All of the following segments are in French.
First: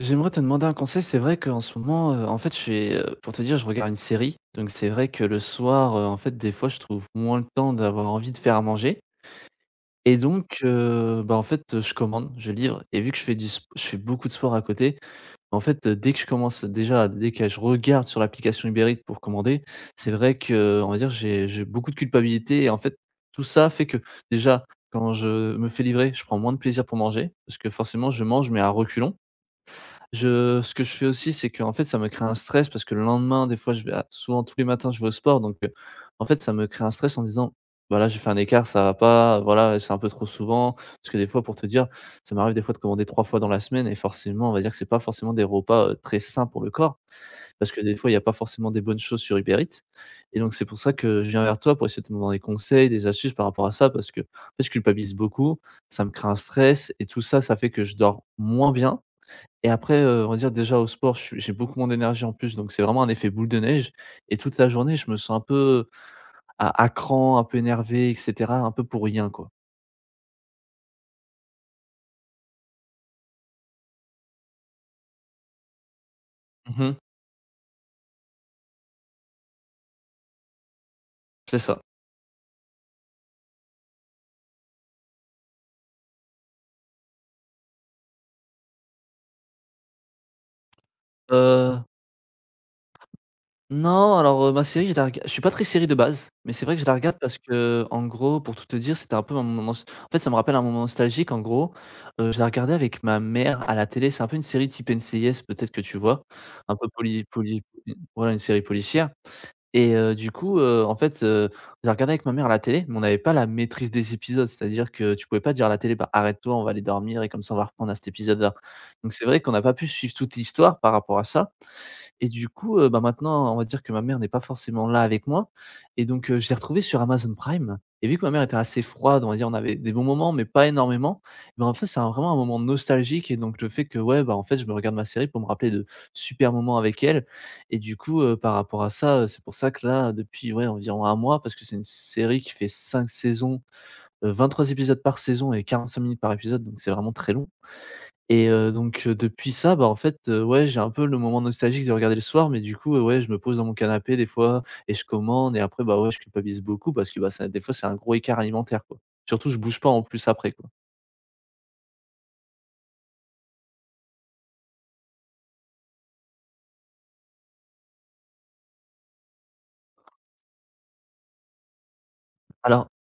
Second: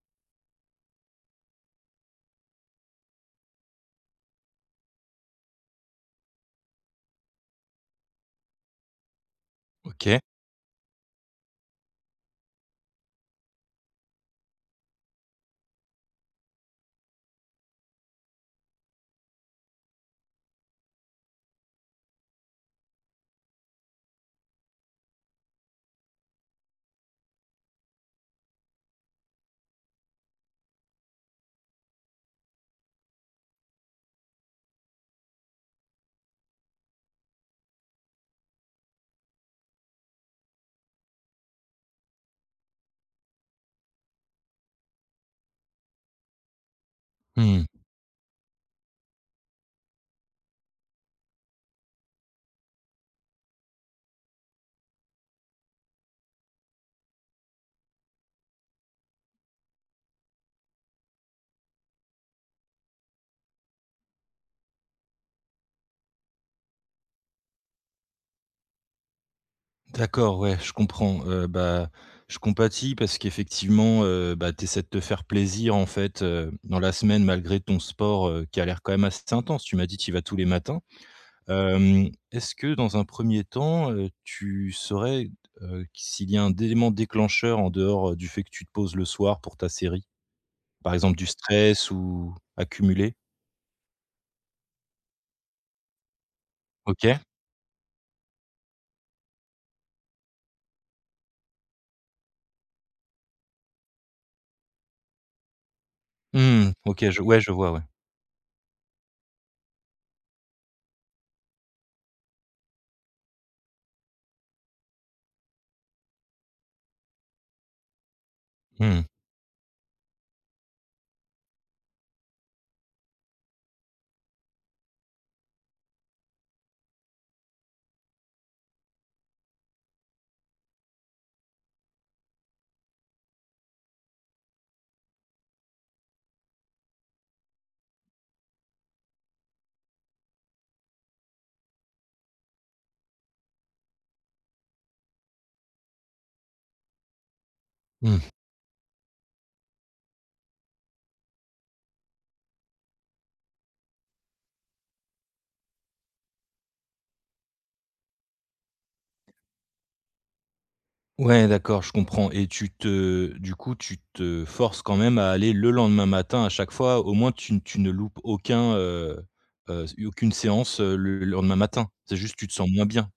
J'aimerais te demander un conseil. C'est vrai qu'en ce moment, en fait, je suis, pour te dire, je regarde une série. Donc c'est vrai que le soir, en fait, des fois, je trouve moins le temps d'avoir envie de faire à manger et OK. donc en fait, je commande, je livre et vu que je fais beaucoup de sport à côté, en fait, dès que je commence déjà, dès que je regarde sur l'application Uber Eats pour commander, c'est vrai que, on va dire, j'ai beaucoup de culpabilité et en fait, tout ça fait que déjà, quand je me fais livrer, je prends moins de plaisir pour manger parce que forcément, je mange mais à reculons. Je ce que je fais aussi, c'est qu'en fait, ça me crée un stress parce que le lendemain, des fois, je vais à souvent tous les matins, je vais au sport donc en fait, ça me crée un stress en disant: voilà, j'ai fait un écart, ça va pas, voilà, c'est un peu trop souvent». Parce que des fois, pour te dire, ça m'arrive des fois de commander 3 fois dans la semaine et forcément, on va dire que c'est pas forcément des repas, très sains pour le corps Mmh. parce que des fois, il y a pas forcément des bonnes choses sur Uber Eats et donc c'est pour ça que je viens vers toi pour essayer de te demander des conseils, des astuces par rapport à ça parce qu'en fait, je culpabilise beaucoup, ça me crée un stress et tout ça, ça fait que je dors moins bien et après, on va dire déjà au sport, je suis j'ai beaucoup moins d'énergie en plus, donc c'est vraiment un effet boule de neige et toute la journée, je me sens un peu à cran, un peu énervé et cetera, un peu pour rien, quoi. D'accord, ouais, je comprends. Bah, je compatis parce qu'effectivement, bah, tu essaies de te faire plaisir, en fait, dans la Mmh. semaine malgré ton sport, qui a l'air quand même assez intense. Tu m'as dit tu y vas tous les matins. C'est ça. Est-ce que dans un premier temps, tu saurais, s'il y a un élément déclencheur en dehors, du fait que tu te poses le soir pour ta série? Par exemple du Heu, stress ou accumulé? non, alors, ma série, je la rega je suis pas très série de base, mais c'est vrai que je la regarde OK. parce que, en gros, pour tout te dire, c'était un peu un moment s en fait, ça me rappelle un moment nostalgique en gros. Je la regardais avec ma mère à la télé, c'est un peu une série type NCIS, peut-être que tu vois? Mmh. Un peu OK, je poli ouais, je poli vois, ouais. Voilà, une série policière. Et du coup, en fait, j'ai regardé avec ma mère la télé, mais on n'avait pas la maîtrise des épisodes. C'est-à-dire que tu pouvais pas dire à la télé: «Bah, arrête-toi, on va aller dormir et comme ça, on va reprendre à cet épisode-là». Mmh. Donc c'est vrai qu'on n'a pas pu suivre toute l'histoire par rapport à ça et du coup, maintenant, on va dire que ma mère n'est pas forcément là avec moi et donc je l'ai retrouvée sur Amazon Prime et vu que ma mère était assez froide, on va dire, on avait des bons moments mais pas énormément, bah, en fait, c'est un vraiment un moment nostalgique et donc le fait que, ouais, bah, en fait, je me regarde ma série pour me rappeler de super moments avec elle et du coup, par rapport à ça, c'est pour ça que là, depuis, ouais, environ un mois parce que c'est une série qui fait 5 saisons, trois épisodes par saison et 45 minutes par épisode donc c'est vraiment très long. Mmh. Et donc depuis ça, bah, en fait, ouais, j'ai un peu le moment nostalgique de regarder le soir, mais du coup, ouais, je me pose dans mon canapé des fois et je commande et après, bah, ouais, je culpabilise beaucoup parce que, bah, ça des fois, c'est un gros écart alimentaire, quoi. Surtout, je bouge pas en plus après, quoi. Ouais, d'accord, je comprends et tu te du coup, tu te forces quand même à aller le lendemain matin à chaque fois, au moins tu ne loupes aucun, aucune séance, le lendemain matin. C'est juste tu te sens moins Alors bien.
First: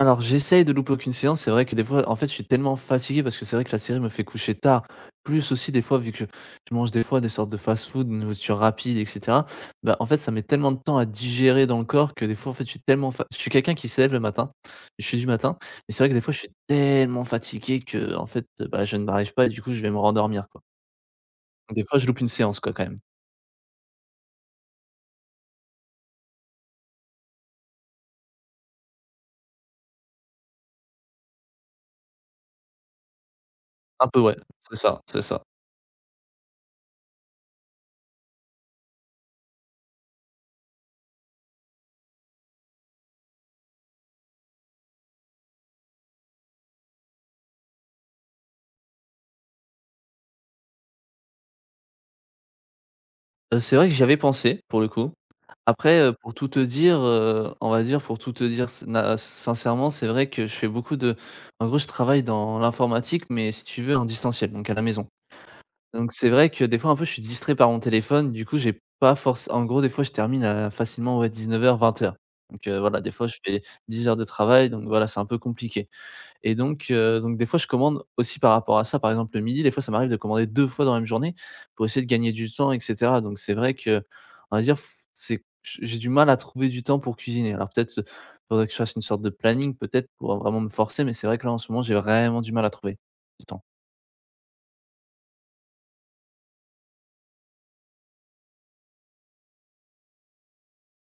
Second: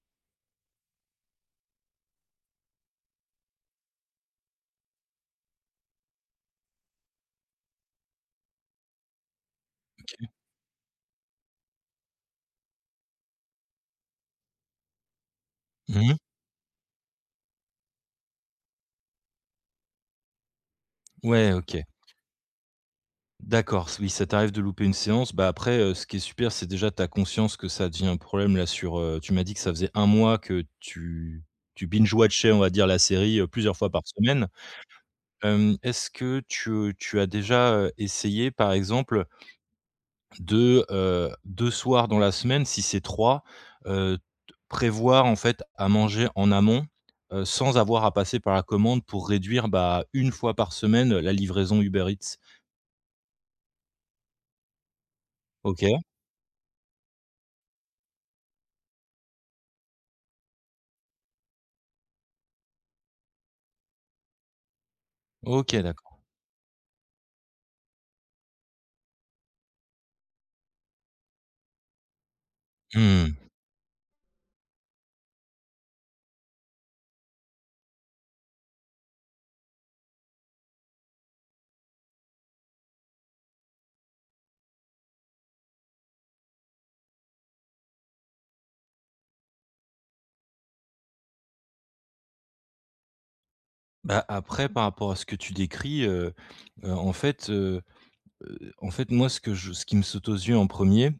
Alors j'essaye de louper aucune séance, c'est vrai que des fois en fait, je suis tellement fatigué parce que c'est vrai que la série me fait coucher tard. Plus aussi des fois vu que je mange des fois des sortes de fast-food, de nourriture rapide et cetera, bah, en fait, ça met tellement de temps à digérer dans le corps que des fois en fait, je suis quelqu'un qui se lève le matin, je suis du matin, mais c'est vrai que Mmh. des fois je suis tellement fatigué que en fait, bah, je ne m'arrive pas et du coup je vais me rendormir quoi. Ouais, Donc, OK. des fois je loupe une séance quoi quand même. D'accord, s oui, ça t'arrive de louper une séance. Bah, après, ce qui est super, c'est déjà ta conscience que ça devient un problème là sur, tu m'as dit que ça faisait un mois que tu binge watchais, on va dire, la série, plusieurs fois par Un peu ouais, semaine. c'est ça, c'est ça. Est-ce que tu as déjà, essayé, par exemple de, 2 soirs dans la semaine, si c'est 3, heu, t prévoir en fait à manger en amont, sans avoir à passer par la commande pour réduire, bah, une fois par semaine, la livraison Uber Eats. C'est vrai que j'y avais pensé, pour le coup. OK. Après, pour tout te dire, on va dire, pour tout te dire s na sincèrement, c'est vrai que je fais beaucoup de en gros, je travaille dans l'informatique, mais si tu veux, en distanciel, donc à la maison. OK, Donc d'accord. c'est vrai que des fois, un peu, je suis distrait par mon téléphone, du coup, j'ai pas forcé en gros, des fois, je termine à facilement, ouais, 19:00-20:00. Donc voilà, des fois, Mmh. je fais 10 heures de travail, donc voilà, c'est un peu compliqué. Et donc des fois, je commande aussi par rapport à ça. Par exemple, le midi, des fois, ça m'arrive de commander 2 fois dans la même journée pour essayer de gagner du temps et cetera. Donc c'est vrai que, on va dire, f c'est j'ai du mal à trouver du temps pour cuisiner. Alors peut-être, faudrait que je fasse une sorte de planning peut-être pour vraiment me forcer, mais c'est vrai que là, en ce moment, j'ai vraiment du mal à trouver du temps. Bah, après par rapport à ce que tu décris, heu, en fait, heu en fait, moi, ce que je ce qui me saute aux yeux en premier.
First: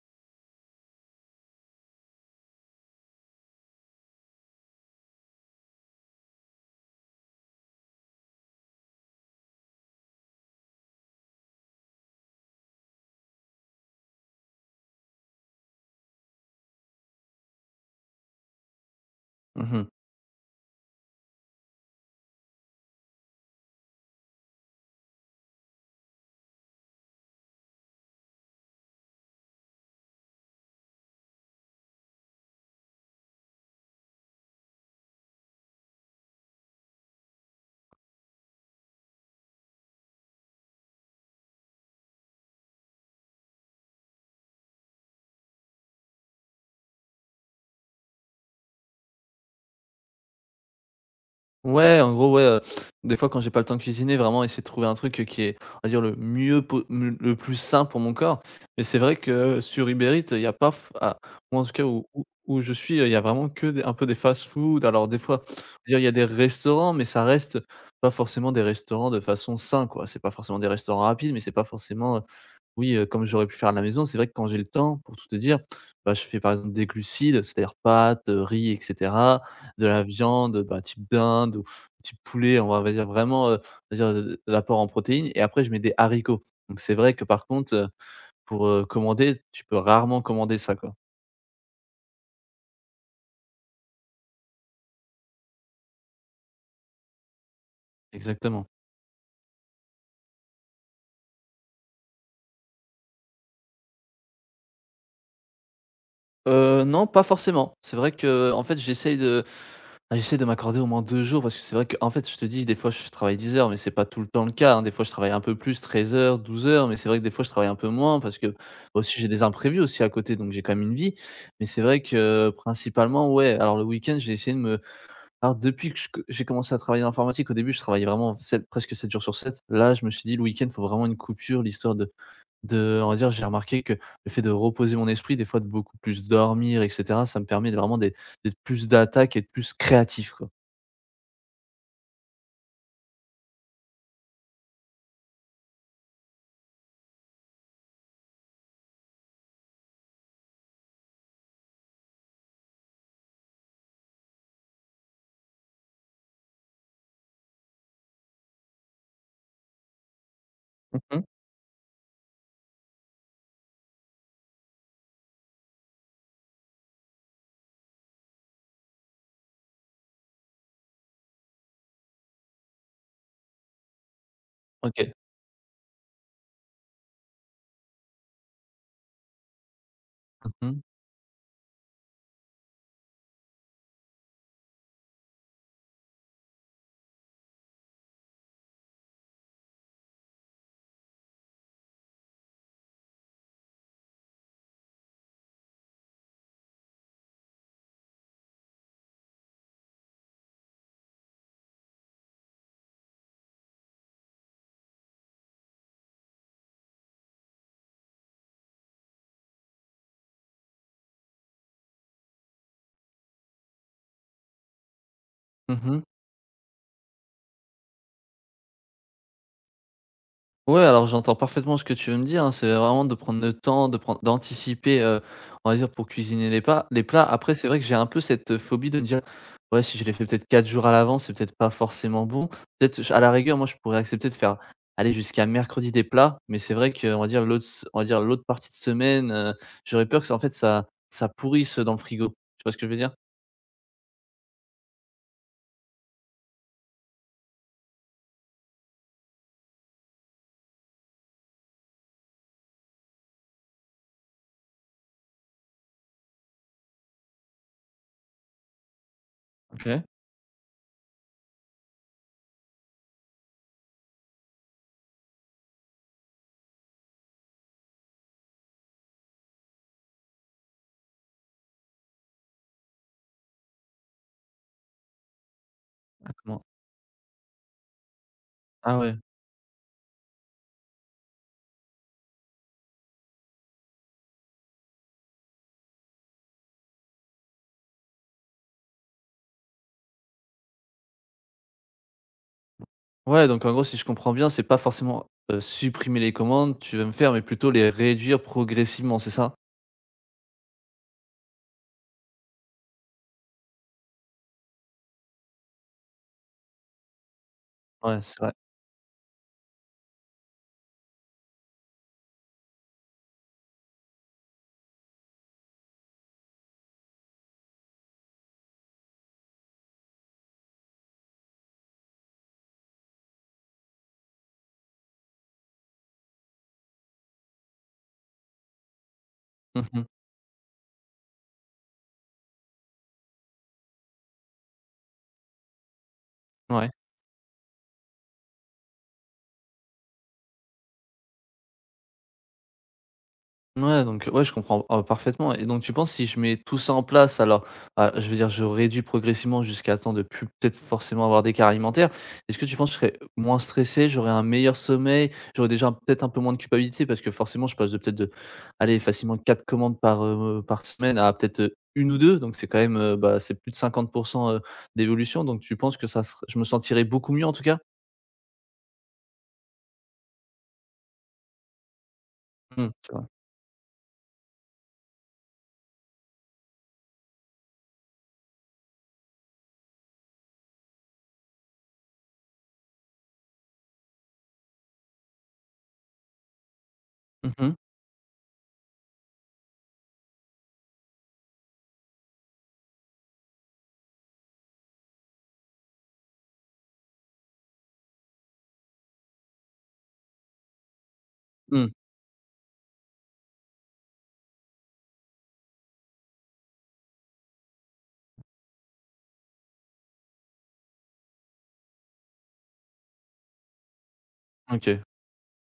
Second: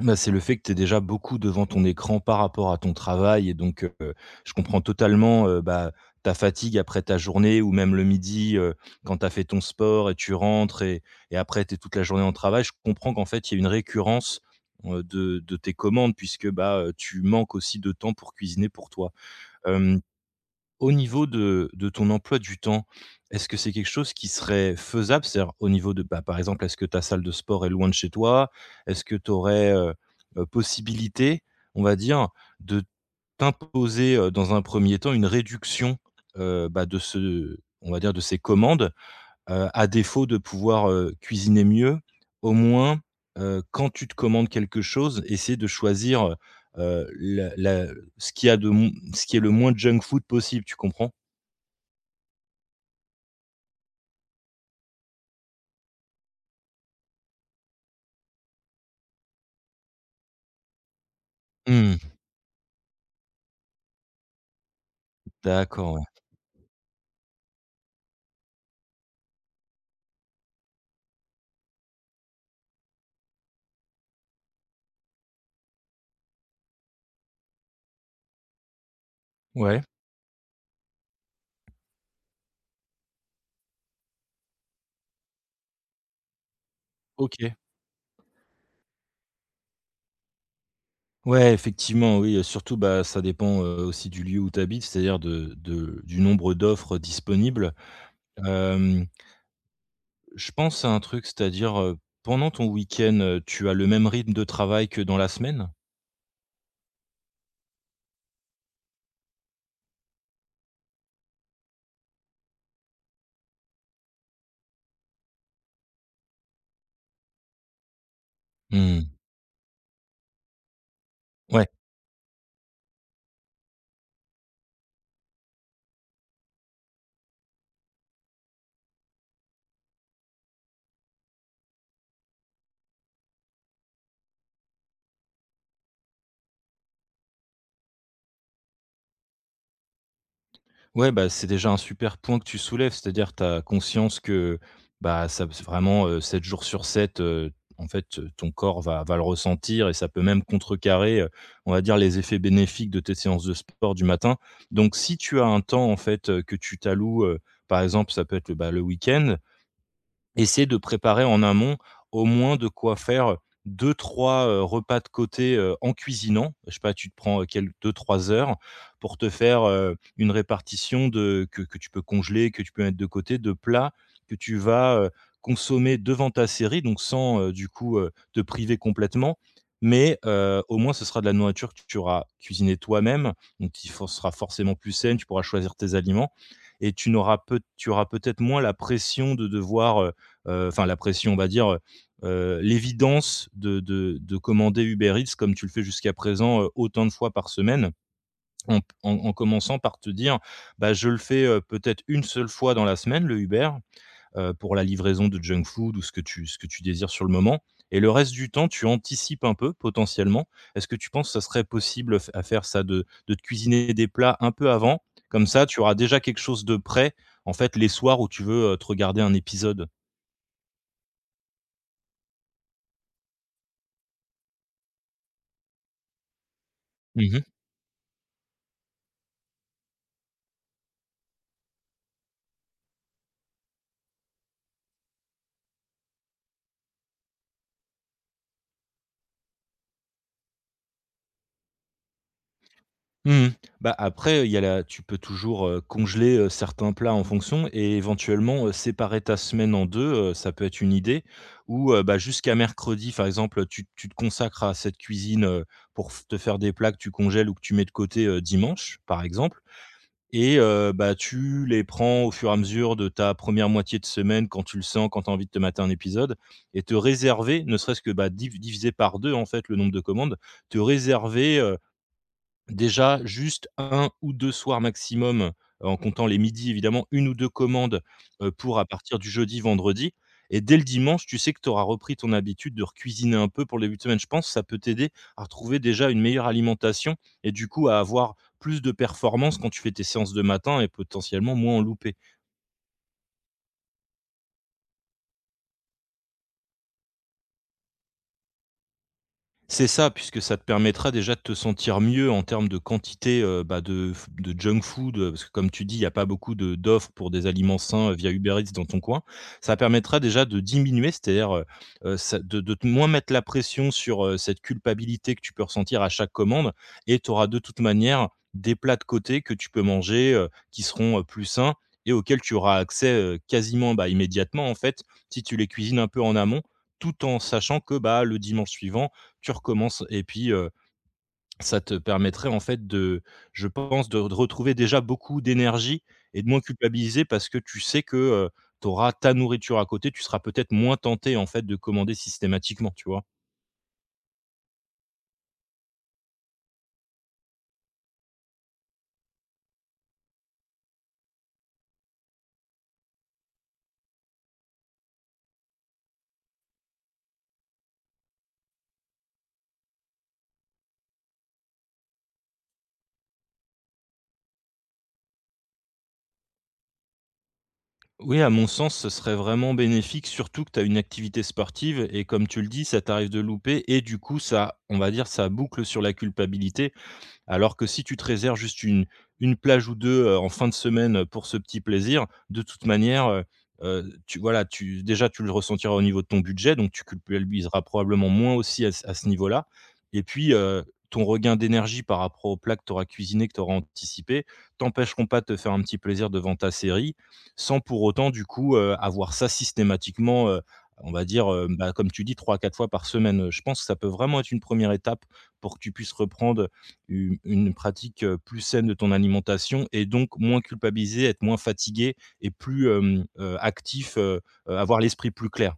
Bah, c'est le fait que tu es déjà beaucoup devant ton écran par rapport à ton travail et donc je comprends totalement, bah, ta fatigue après ta journée ou même le midi, quand tu as fait ton sport et tu rentres et après tu es toute la journée en travail. Je comprends qu'en fait, il y a une récurrence, de tes commandes puisque, bah, tu manques aussi de temps pour cuisiner pour toi. Mmh. Au niveau de ton emploi du temps, est-ce que c'est quelque chose qui serait faisable? C'est-à-dire au niveau de, bah, par exemple, est-ce que ta salle de sport est loin de chez toi? Est-ce que tu aurais, possibilité, on va dire, de t'imposer, dans un premier temps, une réduction, bah, de ce on va dire, de ces commandes. À défaut de pouvoir, cuisiner mieux, au moins, quand tu te commandes quelque chose, essaie de choisir, la la ce qui a de m ce qui est le moins junk food possible, tu comprends? Ouais, en gros, ouais, des fois, quand j'ai pas le temps de cuisiner, vraiment essayer de trouver un truc, qui est, on va dire, le mieux po m le plus sain pour mon corps. Mais c'est vrai que sur Uber Eats, il y a pas, ou en tout cas Mmh. Où je suis, il y a vraiment que des un peu des fast-food. Alors des fois, on va D'accord, dire, il ouais. y a des restaurants, mais ça reste pas forcément des restaurants de façon sain, quoi. C'est pas forcément des restaurants rapides, mais c'est pas forcément, oui, comme j'aurais pu faire à la maison, c'est vrai que quand j'ai le temps, pour tout te dire, bah, je fais par exemple des glucides, c'est-à-dire pâtes, riz et cetera, Ouais, de la viande, bah, type dinde ou type poulet, on va dire vraiment, l'apport en protéines et après je mets des haricots. Donc c'est vrai que par OK. contre, pour, commander, tu peux rarement commander ça, quoi. Ouais, effectivement, oui, surtout, bah, ça dépend, aussi du lieu où tu habites, c'est-à-dire de du nombre d'offres disponibles. Exactement. Hem, je pense à un truc, c'est-à-dire, pendant ton week-end, tu as le même rythme de travail que dans la semaine? Non, pas forcément. C'est vrai que en fait, j'essaie de m'accorder au moins 2 jours parce que c'est vrai que en fait, je te dis, des fois, je travaille 10 heures, mais c'est pas tout le temps le cas, hein. Des fois, je travaille un peu plus, 13 heures, 12 heures, mais c'est vrai que des fois, je travaille un peu moins parce que, bah, Mmh. aussi, j'ai des imprévus aussi à côté, donc j'ai quand même une vie. Ouais. Mais c'est vrai que, principalement, ouais, alors le week-end, j'ai essayé de me alors depuis que je co j'ai commencé à travailler en informatique, au début, je travaillais vraiment 7 jours sur 7. Là, je me suis dit: «Le week-end, il faut vraiment une coupure», l'histoire de on va dire, j'ai remarqué que le fait de reposer mon esprit, des fois, de beaucoup plus dormir et cetera, ça me permet de vraiment d'être plus d'attaque et de plus créatif, quoi. Ouais, bah, c'est déjà un super point que tu soulèves, c'est-à-dire tu as conscience que, bah, ça c'est vraiment, 7 jours sur 7, en fait, ton corps va le ressentir et ça peut même contrecarrer, on va dire les effets bénéfiques de tes séances de sport du matin. Donc si tu as un temps, en fait, que tu t'alloues, par exemple, ça peut être, le bah, le week-end, essayer de Mmh. préparer en amont au moins de quoi faire deux trois repas de côté, en cuisinant. Je sais pas, tu te prends, quel 2-3 heures pour te faire, une répartition de que tu peux congeler, que tu peux mettre de côté, de plats que tu vas, OK. consommer devant ta série, donc sans, du coup, te priver complètement. Mais, Mmh au mh. moins ce sera de la nourriture que tu auras cuisinée toi-même, donc il for sera forcément plus saine, tu pourras choisir tes aliments et tu auras peut-être moins la pression de devoir, enfin la pression, on va dire, l'évidence de commander Uber Eats comme tu le fais jusqu'à présent, autant de fois par semaine, en commençant par te dire: «Bah, je le fais, peut-être une seule fois dans la semaine, le Uber, pour la livraison de junk food ou ce que tu désires sur le moment et le reste du temps, tu anticipes un peu potentiellement». Est-ce que tu penses que ça serait possible f à faire ça, de te cuisiner des plats un peu avant? Comme ça, tu Mmh auras mh. déjà quelque chose de prêt, en fait, les soirs où tu veux, te regarder un épisode. Ouais, alors j'entends parfaitement ce que tu veux me dire, hein. C'est vraiment de prendre le temps, de prendre d'anticiper, on va dire pour cuisiner les pas les plats. Après, c'est vrai que j'ai un peu cette, phobie de me dire: «Ouais, si je les fais peut-être 4 jours à l'avance, c'est peut-être pas forcément bon». Peut-être j à la rigueur, moi, je pourrais accepter de faire, aller jusqu'à mercredi des plats, mais c'est vrai qu'on va dire l'autre partie de semaine, j'aurais peur que ça en fait ça pourrisse, dans le frigo. Tu vois ce que je veux dire? Mmh. Bah, après, il y a la tu peux toujours, congeler, certains plats en fonction et éventuellement, séparer ta semaine en deux, ça peut être une idée ou, bah, jusqu'à mercredi, par exemple, tu te consacres à cette cuisine, pour f te faire des plats que tu congèles ou que tu mets de côté, dimanche, par exemple. OK. Et bah, tu les prends au fur et à mesure de ta première moitié de semaine quand tu le sens, quand tu as envie de te mater un épisode et te réserver, ne serait-ce que, bah, diviser par 2 en fait, le nombre de commandes, te réserver, déjà, juste un ou 2 soirs maximum, en comptant Ah les comment midis évidemment, une ou 2 commandes, pour à ah ouais. partir du jeudi-vendredi et dès le dimanche, tu sais que tu auras repris ton habitude de recuisiner un peu pour le début de semaine. Je pense que ça peut t'aider à retrouver déjà une meilleure alimentation et du coup à avoir plus de performance quand tu fais tes séances de matin et potentiellement moins en louper. Ouais, donc en gros, si je comprends bien, c'est pas forcément, supprimer les commandes, tu vas me faire, mais plutôt les réduire progressivement, c'est ça? C'est ça, puisque ça te permettra déjà de te sentir mieux en termes de quantité, bah, de junk food, parce que comme tu dis, il n'y a pas beaucoup de d'offres pour des aliments sains, Ouais, via c'est vrai. Uber Eats dans ton coin. Ça permettra déjà de diminuer, c'est-à-dire, ça de te moins mettre la pression sur, cette culpabilité que tu peux ressentir à chaque commande et tu auras de toute manière des plats de côté que tu peux manger, qui seront, plus sains et auxquels tu auras accès, quasiment, bah, immédiatement en fait, si tu les cuisines un peu en amont, tout en sachant que, bah, le dimanche suivant, tu recommences Mmh. et puis, ça te permettrait en fait de je pense de retrouver déjà beaucoup d'énergie et de moins Ouais. culpabiliser parce que tu sais que, tu auras ta nourriture à côté, tu seras peut-être moins tenté en fait de commander systématiquement, tu vois? Ouais, donc ouais, je comprends, parfaitement et donc tu penses si je mets tout ça en place alors, je veux dire je réduis progressivement jusqu'à temps de plus peut-être forcément avoir des d'écart alimentaire. Est-ce que tu penses que je serais moins stressé, j'aurais un meilleur sommeil, j'aurais déjà peut-être un peu moins de culpabilité? Parce que forcément je passe de peut-être de, allez facilement 4 commandes par, semaine à peut-être, 1 ou 2 donc c'est quand même, bah, c'est plus de 50 heu, d'évolution donc tu penses que ça ser je me sentirais beaucoup mieux en tout cas? Oui, à mon sens, ce serait vraiment bénéfique, surtout que tu as une activité sportive et comme tu le dis, Mmh, ça c'est vrai. t'arrive de louper et du coup ça, on va dire, ça boucle sur la culpabilité. Alors que si tu te réserves juste une plage ou deux, en fin de semaine pour ce petit plaisir, de toute manière, tu voilà, tu le ressentiras au niveau de ton budget, donc tu Mmh mh. culpabiliseras probablement moins aussi à ce niveau-là et puis, ton regain d'énergie par rapport aux plats que tu auras cuisinés, que tu auras anticipés, t'empêcheront pas de te faire un petit plaisir devant ta série, sans pour autant du coup, avoir ça systématiquement, on va dire, bah, Mmh, comme tu dis 3 à 4 fois par semaine. Je pense que ça peut vraiment être une première étape pour que tu puisses reprendre u une pratique, plus saine de ton alimentation et donc moins culpabiliser, être moins fatigué et plus, actif, avoir OK. l'esprit plus clair.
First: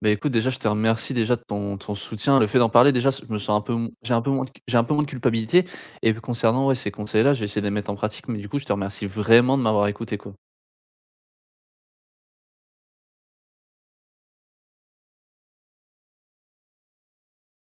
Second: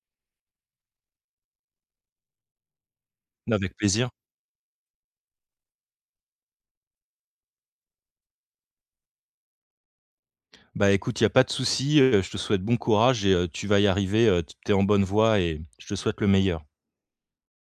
Beh, écoute, déjà, je te remercie déjà de ton soutien. Le fait d'en parler, déjà, je me sens un peu Avec m plaisir. j'ai un peu moins de culpabilité et concernant, ouais, ces conseils-là, j'ai essayé de les mettre en pratique, mais du coup, je te remercie vraiment de m'avoir écouté, quoi. Bah, écoute, il y a pas de souci, je te souhaite bon courage et tu vas y arriver, tu es en bonne voie et je te souhaite le meilleur.